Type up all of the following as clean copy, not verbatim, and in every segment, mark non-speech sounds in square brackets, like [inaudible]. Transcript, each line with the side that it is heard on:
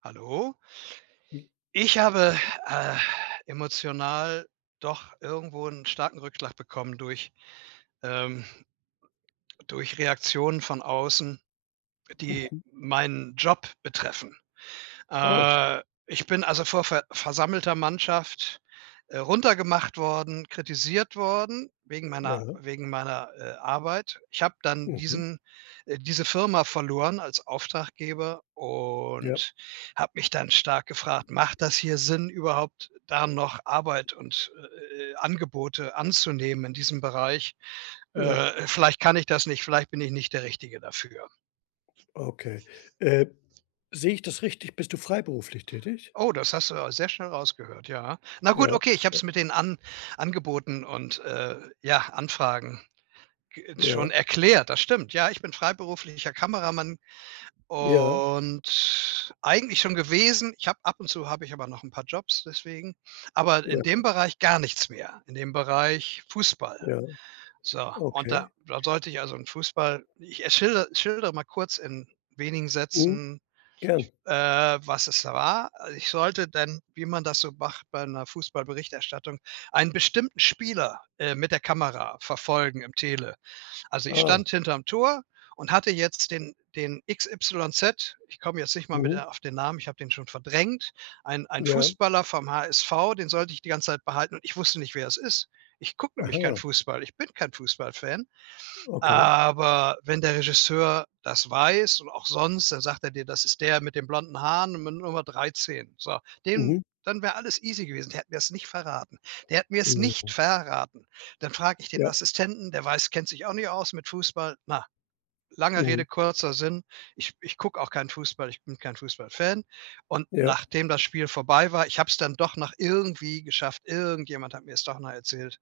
right: Hallo. Ich habe, äh, emotional doch irgendwo einen starken Rückschlag bekommen durch ähm, durch Reaktionen von außen, die
left: Mhm.
right: meinen Job betreffen.
left: Oh,
right: Äh, Ich bin also vor versammelter Mannschaft, runtergemacht worden, kritisiert worden wegen meiner
left: ja.
right: wegen meiner, äh, Arbeit. Ich habe dann
left: Mhm.
right: diese Firma verloren als Auftraggeber
left: Ja,
right: und habe mich dann stark gefragt: „Macht das hier Sinn, überhaupt da noch Arbeit und, Angebote anzunehmen in diesem Bereich?
left: ja,
right: Vielleicht kann ich das nicht, vielleicht bin ich nicht der Richtige dafür.“
left: okay. Äh, Sehe ich das richtig? Bist du freiberuflich tätig?
right: Oh, das hast du aber sehr schnell rausgehört, ja. Na gut,
left: Ja,
right: okay, ich habe es mit den An Angeboten und, ja, Anfragen g schon
left: ja,
right: erklärt. Das stimmt. Ja, ich bin freiberuflicher Kameramann
left: ja,
right: und eigentlich schon gewesen. Ich habe ab und zu habe ich aber noch ein paar Jobs deswegen, aber
left: ja,
right: in dem Bereich gar nichts mehr, in dem Bereich Fußball.
left: ja,
right: So, und da
left: okay.
right: da sollte ich schildere mal kurz in wenigen
left: Mhm.
right: Sätzen,
left: Gern.
right: äh, was es war. Also ich sollte dann, wie man das so macht bei einer Fußballberichterstattung, einen bestimmten Spieler, mit der Kamera verfolgen im Tele. Also, ich
left: Ah,
right: stand hinterm Tor und hatte jetzt den XYZ, ich komme jetzt nicht mal mit
left: mhm.
right: auf den Namen, ich habe den schon verdrängt, ein
left: Ja,
right: Fußballer vom HSV, den sollte ich die ganze Zeit behalten und ich wusste nicht, wer es ist. Ich gucke nämlich keinen
left: aha,
right: Fußball, ich bin kein Fußballfan,
left: okay.
right: aber wenn der Regisseur das weiß und auch sonst, dann sagt er dir: „Das ist der mit den blonden Haaren und mit Nummer 13.“ So, den
left: Mhm,
right: dann wäre alles easy gewesen. Der hat mir es nicht verraten. Der hat mir es nicht
left: mhm.
right: verraten. Dann frage ich den
left: Ja,
right: Assistenten, der weiß kennt sich auch nicht aus mit Fußball. Na, lange
left: mhm.
right: Rede, kurzer Sinn. Ich gucke auch keinen Fußball, ich bin kein Fußballfan. Und
left: Ja,
right: nachdem das Spiel vorbei war, ich habe es dann doch noch irgendwie geschafft. Irgendjemand hat mir es doch noch erzählt.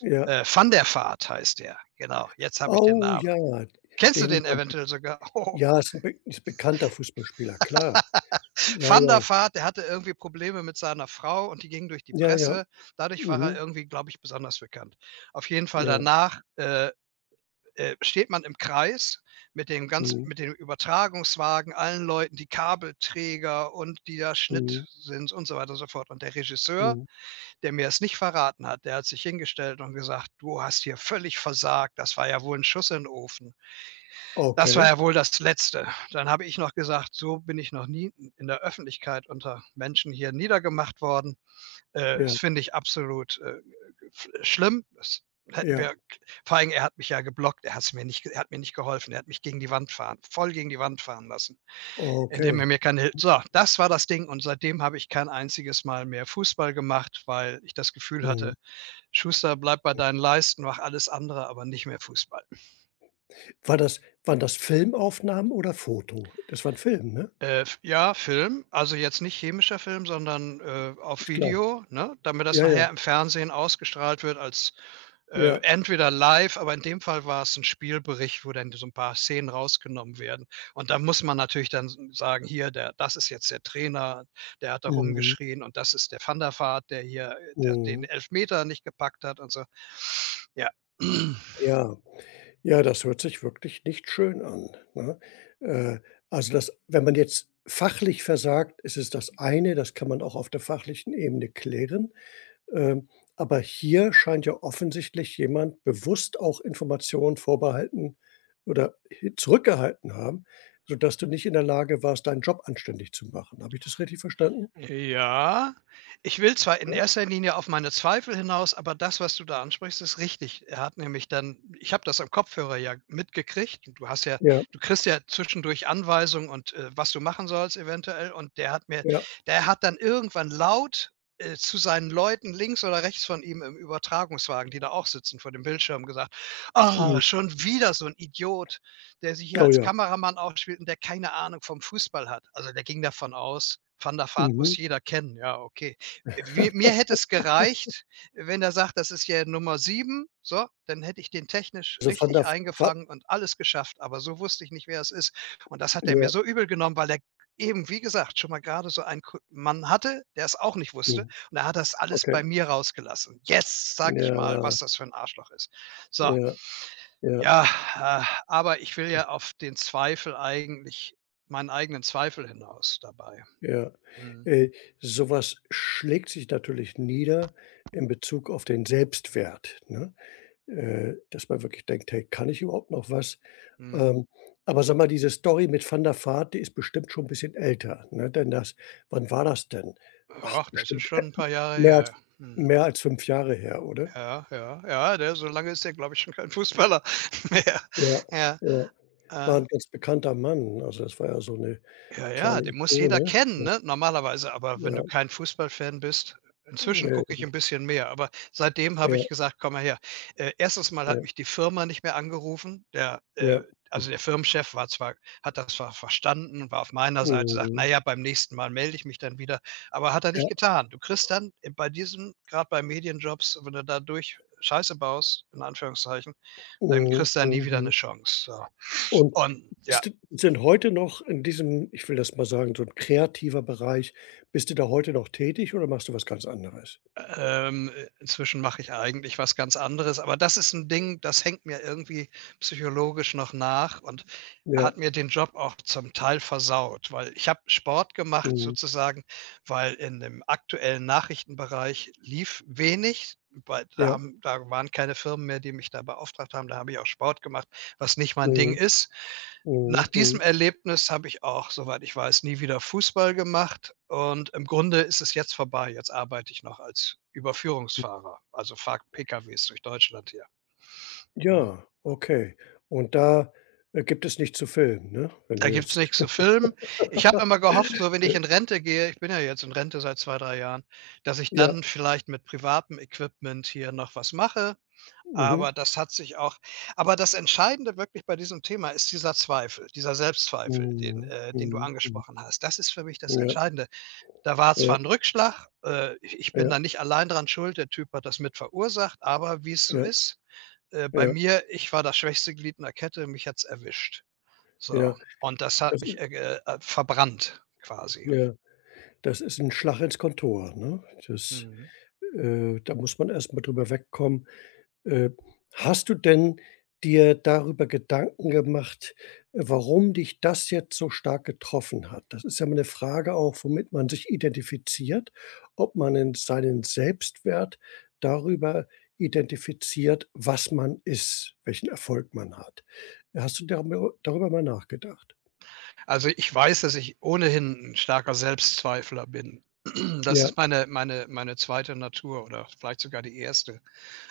left: ja.
right: Van der Vaart heißt der. Genau, jetzt habe ich den
left: Oh
right: Namen.
left: ja,
right: Kennst du
left: den
right: den
left: habe ich
right: eventuell sogar? [laughs] Oh.
left: ja, ist 'n be ist ein bekannter Fußballspieler, klar. Ja,
right: Van der
left: ja,
right: Vaart, der hatte irgendwie Probleme mit seiner Frau und die gingen durch die
left: ja, ja.
right: Presse. Dadurch war er
left: Mhm.
right: irgendwie, glaube ich, besonders bekannt. Auf jeden Fall
left: Ja,
right: danach, steht man im Kreis mit dem ganz
left: mhm,
right: mit dem Übertragungswagen, allen Leuten, die Kabelträger und die da Schnitt
left: mhm,
right: sind und so weiter und so fort. Und der Regisseur,
left: mhm.
right: der mir es nicht verraten hat, der hat sich hingestellt und gesagt: „Du hast hier völlig versagt. Das war ja wohl ein Schuss in den Ofen.“ Das war
left: Okay.
right: ja wohl das Letzte. Dann habe ich noch gesagt: „So bin ich noch nie in der Öffentlichkeit unter Menschen hier niedergemacht worden.
left: Ja,
right: Das finde ich absolut, schlimm. Das hätten
left: ja,
right: wir“ vor allen, er hat mich ja geblockt. Er hat mir nicht geholfen. Er hat mich gegen die Wand fahren voll gegen die Wand fahren lassen, indem er
left: okay.
right: mir keine Hil so, das war das Ding, und seitdem habe ich kein einziges Mal mehr Fußball gemacht, weil ich das Gefühl
left: Mhm.
right: hatte: „Schuster, bleib bei deinen Leisten, mach alles andere, aber nicht mehr Fußball.“
left: Waren das Filmaufnahmen oder Foto? Das war 'n Film, ne?
right: F ja, Film, also jetzt nicht chemischer Film, sondern, auf
left: Ist klar.
right: Video, ne, damit das
left: Ja, ja,
right: nachher im Fernsehen ausgestrahlt wird als,
left: ja.
right: entweder live, aber in dem Fall war es ein Spielbericht, wo dann so ein paar Szenen rausgenommen werden. Und da muss man natürlich dann s sagen: „Hier, der das ist jetzt der Trainer, der hat da
left: Mhm,
right: rumgeschrien, und das ist der Van der Vaart, der hier, der den
left: mhm.
right: Elfmeter nicht gepackt hat“ und so. Ja. [clears throat]
left: Ja, ja, das hört sich wirklich nicht schön an, ne? Äh, also, das wenn man jetzt fachlich versagt, ist es das eine, das kann man auch auf der fachlichen Ebene klären. Ähm, aber hier scheint ja offensichtlich jemand bewusst auch Informationen vorbehalten oder hi zurückgehalten haben, sodass du nicht in der Lage warst, deinen Job anständig zu machen. Habe ich das richtig verstanden?
right: Ja, ich will zwar in
left: Ja?
right: erster Linie auf meine Zweifel hinaus, aber das, was du da ansprichst, ist richtig. Er hat nämlich dann, ich habe das am Kopfhörer ja mitgekriegt, und
left: Ja,
right: du kriegst ja zwischendurch Anweisungen und, was du machen sollst eventuell, und
left: ja.
right: der hat dann irgendwann laut, zu seinen Leuten links oder rechts von ihm im Übertragungswagen, die da auch sitzen vor dem Bildschirm, gesagt: „Ah,
left: Mhm.
right: schon wieder so ein Idiot“, der sich hier
left: Oh
right: als
left: ja.
right: Kameramann aufspielt und der keine Ahnung vom Fußball hat. Also der ging davon aus, Van der Vaart
left: Mhm.
right: muss jeder kennen. Ja, okay. Mir
left: [laughs]
right: hätte es gereicht, wenn er sagt, das ist ja Nummer sieben. So, dann hätte ich den technisch
left: Also, Van der
right: richtig
left: F va
right: eingefangen und alles geschafft. Aber so wusste ich nicht, wer es ist. Und das hat er mir
left: ja,
right: so übel genommen, weil er eben, wie gesagt, schon mal gerade so einen Mann hatte, der es auch nicht wusste.
left: mhm,
right: Und er hat das alles
left: okay.
right: bei mir rausgelassen. Jetzt sage ich mal,
left: Ja,
right: was das für ein Arschloch ist. So,
left: ja, ja,
right: ja, aber ich will ja auf den Zweifel eigentlich meinen eigenen Zweifel hinaus dabei.
left: ja.
right: Mhm,
left: Äh, so was schlägt sich natürlich nieder in Bezug auf den Selbstwert, ne? Dass man wirklich denkt: „Hey, kann ich überhaupt noch was?“
right: mhm.
left: Ähm, aber sag mal, diese Story mit Van der Vaart, die ist bestimmt schon 'n bisschen älter, ne? Denn das Wann war das denn? Ach,
right: Ach, das ist
left: bestimmt,
right: schon 'n paar Jahre
left: mehr
right: her.
left: als
right: Mhm.
left: mehr als 5 Jahre her, oder?
right: Ja, ja, ja, der, so lange ist der, glaube ich, schon kein Fußballer [laughs] mehr.
left: Ja,
right: Ja,
left: ja. War
right: äh
left: 'n ganz bekannter Mann. Also, das war ja so 'ne
right: ja, ja,
left: kleine
right: den muss jeder
left: Ikone,
right: kennen,
left: ne?
right: ne, normalerweise. Aber wenn
left: Ja,
right: du kein Fußballfan bist, inzwischen gucke
left: ne,
right: ich ein bisschen mehr, aber seitdem habe
left: ja,
right: ich gesagt: „Komm mal her.“ 1. Mal
left: ja,
right: hat
left: ja.
right: mich die Firma nicht mehr angerufen. Also, der Firmenchef war zwar, hat das zwar verstanden, war auf meiner Seite, sagt: „Na
left: Mhm.
right: ja, beim nächsten Mal melde ich mich dann wieder.“ Aber hat er nicht
left: Ja,
right: getan. Du kriegst dann bei diesem, gerade bei Medienjobs, wenn du da durch Scheiße baust, in Anführungszeichen, dann
left: mhm,
right: kriegst du da nie wieder eine
left: mhm.
right: Chance, so.
left: Und
right: Und ja.
left: bist du sind heute noch in diesem, ich will das mal sagen, so 'n kreativer Bereich bist du da heute noch tätig oder machst du was ganz anderes?
right: Ähm, inzwischen mache ich eigentlich was ganz anderes, aber das ist ein Ding, das hängt mir irgendwie psychologisch noch nach und
left: Ja,
right: hat mir den Job auch zum Teil versaut, weil ich habe Sport gemacht
left: mhm,
right: sozusagen, weil in dem aktuellen Nachrichtenbereich lief wenig, weil
left: ja,
right: da waren keine Firmen mehr, die mich da beauftragt haben. Da habe ich auch Sport gemacht, was nicht mein Ding
left: mhm,
right: ist.
left: mhm,
right: Nach diesem
left: mhm.
right: Erlebnis habe ich auch, soweit ich weiß, nie wieder Fußball gemacht, und im Grunde ist es jetzt vorbei. Jetzt arbeite ich noch als Überführungsfahrer, also fahre PKWs durch Deutschland hier, ne?
left: Ja, okay. Und da, gibt es nicht zu filmen, ne? Wenn du
right: Da gibt's
left: jetzt
right: nichts zu filmen. Ich habe immer gehofft, so wenn
left: [laughs]
right: ich
left: äh,
right: in Rente gehe, ich bin ja jetzt in Rente seit 2 3 Jahren, dass ich
left: ja,
right: dann vielleicht mit privatem Equipment hier noch was mache,
left: mhm,
right: aber das hat sich auch aber das Entscheidende wirklich bei diesem Thema ist dieser Zweifel, dieser Selbstzweifel, den
left: mhm,
right: den du
left: mhm, mhm,
right: angesprochen hast. Das ist für mich das
left: ja.
right: Entscheidende. Da war
left: Ja,
right: zwar ein Rückschlag, ich bin
left: ja,
right: da nicht allein dran schuld, der Typ hat das mit verursacht, aber wie es so
left: ja,
right: ist, bei
left: ja,
right: mir, ich war das schwächste Glied in der Kette, mich hat's erwischt. So,
left: ja.
right: und das hat
left: Das i
right: mich, ge verbrannt quasi.
left: Ja, das ist 'n Schlag ins Kontor, ne? Das
right: Mhm.
left: Da muss man erst mal drüber wegkommen. Äh, Hast du denn dir darüber Gedanken gemacht, warum dich das jetzt so stark getroffen hat? Das ist ja mal 'ne Frage auch, womit man sich identifiziert, ob man in seinen Selbstwert darüber identifiziert, was man ist, welchen Erfolg man hat. Hast du darüber mal nachgedacht?
right: Also, ich weiß, dass ich ohnehin ein starker Selbstzweifler bin. [clears throat] Das
left: Ja,
right: ist meine zweite Natur oder vielleicht sogar die erste.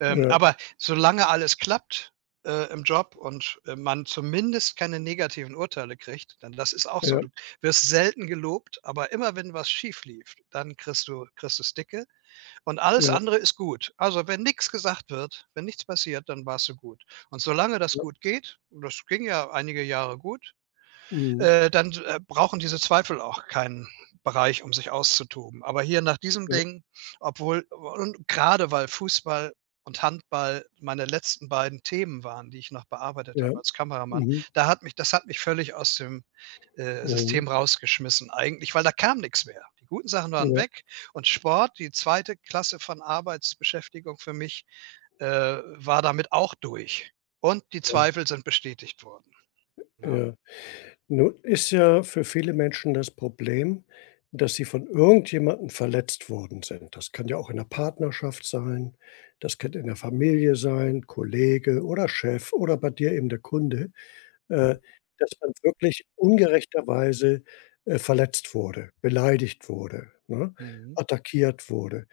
left: ja.
right: Aber solange alles klappt, im Job und, man zumindest keine negativen Urteile kriegt, dann, das ist auch so.
left: Ja,
right: Du wirst selten gelobt, aber immer wenn was schief lief, dann kriegst du's dicke, und alles
left: ja,
right: andere ist gut. Also, wenn nichts gesagt wird, wenn nichts passiert, dann warst du gut. Und solange das
left: ja.
right: gut geht, und das ging ja einige Jahre gut,
left: Mhm.
right: dann brauchen diese Zweifel auch keinen Bereich, um sich auszutoben. Aber hier nach diesem
left: Ja,
right: Ding, obwohl, und gerade weil Fußball und Handball meine letzten beiden Themen waren, die ich noch bearbeitet
left: ja.
right: habe als Kameramann,
left: Mhm.
right: das hat mich völlig aus dem
left: Mhm.
right: System rausgeschmissen eigentlich, weil da kam nichts mehr. Die guten Sachen waren
left: Ja,
right: weg, und Sport, die zweite Klasse von Arbeitsbeschäftigung für mich, war damit auch durch. Und die
left: ja,
right: Zweifel sind bestätigt worden. Ja.
left: ja. Nun ist ja für viele Menschen das Problem, dass sie von irgendjemandem verletzt worden sind. Das kann ja auch in der Partnerschaft sein, das kann in der Familie sein, Kollege oder Chef oder bei dir eben der Kunde, äh, dass man wirklich ungerechterweise verletzt wurde, beleidigt wurde, ne,
right: Mhm.
left: attackiert wurde.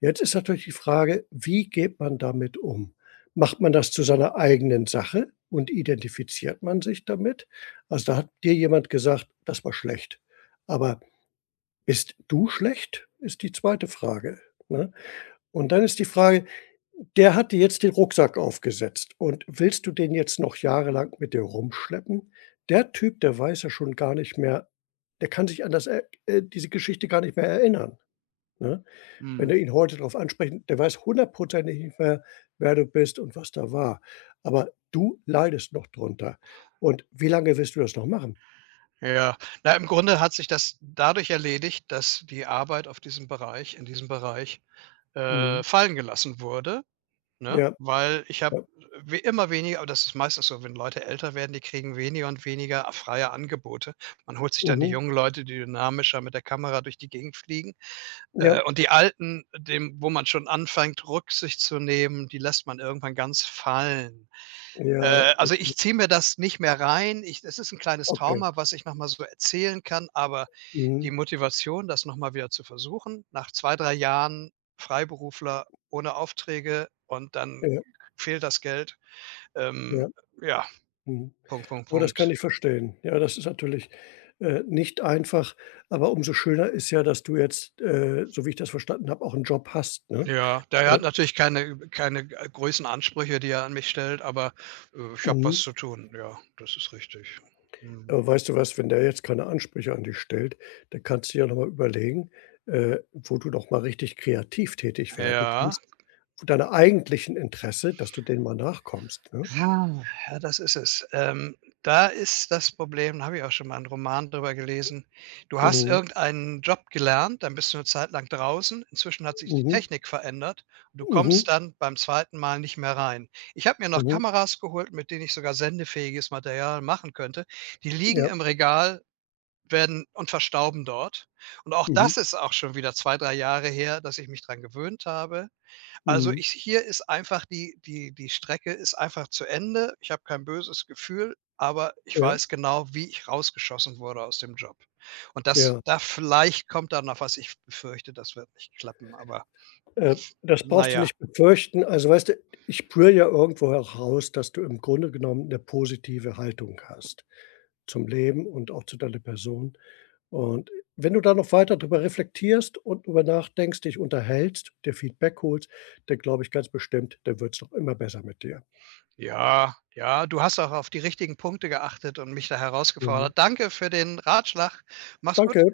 left: Jetzt ist natürlich die Frage, wie geht man damit um? Macht man das zu seiner eigenen Sache und identifiziert man sich damit? Also, da hat dir jemand gesagt: „Das war schlecht.“ Aber bist du schlecht, ist die zweite Frage, ne? Und dann ist die Frage: „Der hat dir jetzt den Rucksack aufgesetzt und willst du den jetzt noch jahrelang mit dir rumschleppen?“ Der Typ, der weiß ja schon gar nicht mehr der kann sich an das er diese Geschichte gar nicht mehr erinnern, ne? Wenn
right: Mhm.
left: du ihn heute darauf ansprechen der weiß hundertprozentig nicht mehr, wer du bist und was da war. Aber du leidest noch drunter. Und wie lange willst du das noch machen?
right: Ja, na, im Grunde hat sich das dadurch erledigt, dass die Arbeit auf diesem Bereich in diesem Bereich,
left: Mhm.
right: fallen gelassen wurde, ne?
left: Ja,
right: Weil ich habe
left: ja.
right: we immer weniger, aber das ist meistens so, wenn Leute älter werden, die kriegen weniger und weniger freie Angebote. Man holt sich dann die
left: Mhm.
right: jungen Leute, die dynamischer mit der Kamera durch die Gegend fliegen,
left: Ja,
right: und die Alten, dem wo man schon anfängt, Rücksicht zu nehmen, die lässt man irgendwann ganz fallen.
left: ja,
right: Also, ich ziehe mir das nicht mehr rein. Ich, es ist ein kleines
left: okay.
right: Trauma, was ich noch mal so erzählen kann, aber
left: Mhm.
right: die Motivation, das noch mal wieder zu versuchen, nach 2, 3 Jahren Freiberufler ohne Aufträge, und dann
left: Ja,
right: fehlt das Geld. Ähm,
left: ja,
right: ja,
left: mhm.
right: Punkt, Punkt,
left: Oh, das kann
right: Punkt.
left: ich verstehen. Ja, das ist natürlich, nicht einfach, aber umso schöner ist ja, dass du jetzt, so wie ich das verstanden habe, auch einen Job hast, ne?
right: Ja, der hat
left: Äh,
right: natürlich keine großen Ansprüche, die er an mich stellt, aber, ich habe was
left: mhm.
right: zu tun. Ja, das ist richtig. Mhm.
left: Aber weißt du was, wenn der jetzt keine Ansprüche an dich stellt, dann kannst du ja noch mal überlegen, wo du noch mal richtig kreativ tätig werden
right: Ja.
left: kannst, zu deiner eigentlichen Interesse, dass du denen mal nachkommst, ne?
right: Ah, ja, das ist es. Da ist das Problem da habe ich auch schon mal 'n Roman drüber gelesen. Du hast
left: Mhm,
right: irgendeinen Job gelernt, dann bist du 'ne Zeit lang draußen. Inzwischen hat sich die
left: mhm,
right: Technik verändert und du
left: mhm,
right: kommst dann beim zweiten Mal nicht mehr rein. Ich habe mir noch
left: mhm,
right: Kameras geholt, mit denen ich sogar sendefähiges Material machen könnte. Die liegen
left: ja,
right: im Regal, werden und verstauben dort. Und auch
left: mhm,
right: das ist auch schon wieder 2, 3 Jahre her, dass ich mich dran gewöhnt habe. Also,
left: mhm,
right: ich, hier ist einfach die Strecke ist einfach zu Ende. Ich habe kein böses Gefühl, aber ich
left: ja,
right: weiß genau, wie ich rausgeschossen wurde aus dem Job. Und das,
left: ja.
right: da vielleicht kommt da noch was. Ich befürchte, das wird nicht klappen, aber
left: Äh, Das
right: na
left: brauchst du
right: ja.
left: nicht befürchten. Also, weißt du, ich spüre ja irgendwo heraus, dass du im Grunde genommen eine positive Haltung hast zum Leben und auch zu deiner Person. Und wenn du da noch weiter drüber reflektierst und drüber nachdenkst, dich unterhältst, dir Feedback holst, dann glaube ich ganz bestimmt, dann wird's noch immer besser mit dir.
right: Ja, ja, du hast auch auf die richtigen Punkte geachtet und mich da
left: Mhm.
right: herausgefordert. Danke für den Ratschlag. Mach's gut.
left: Danke.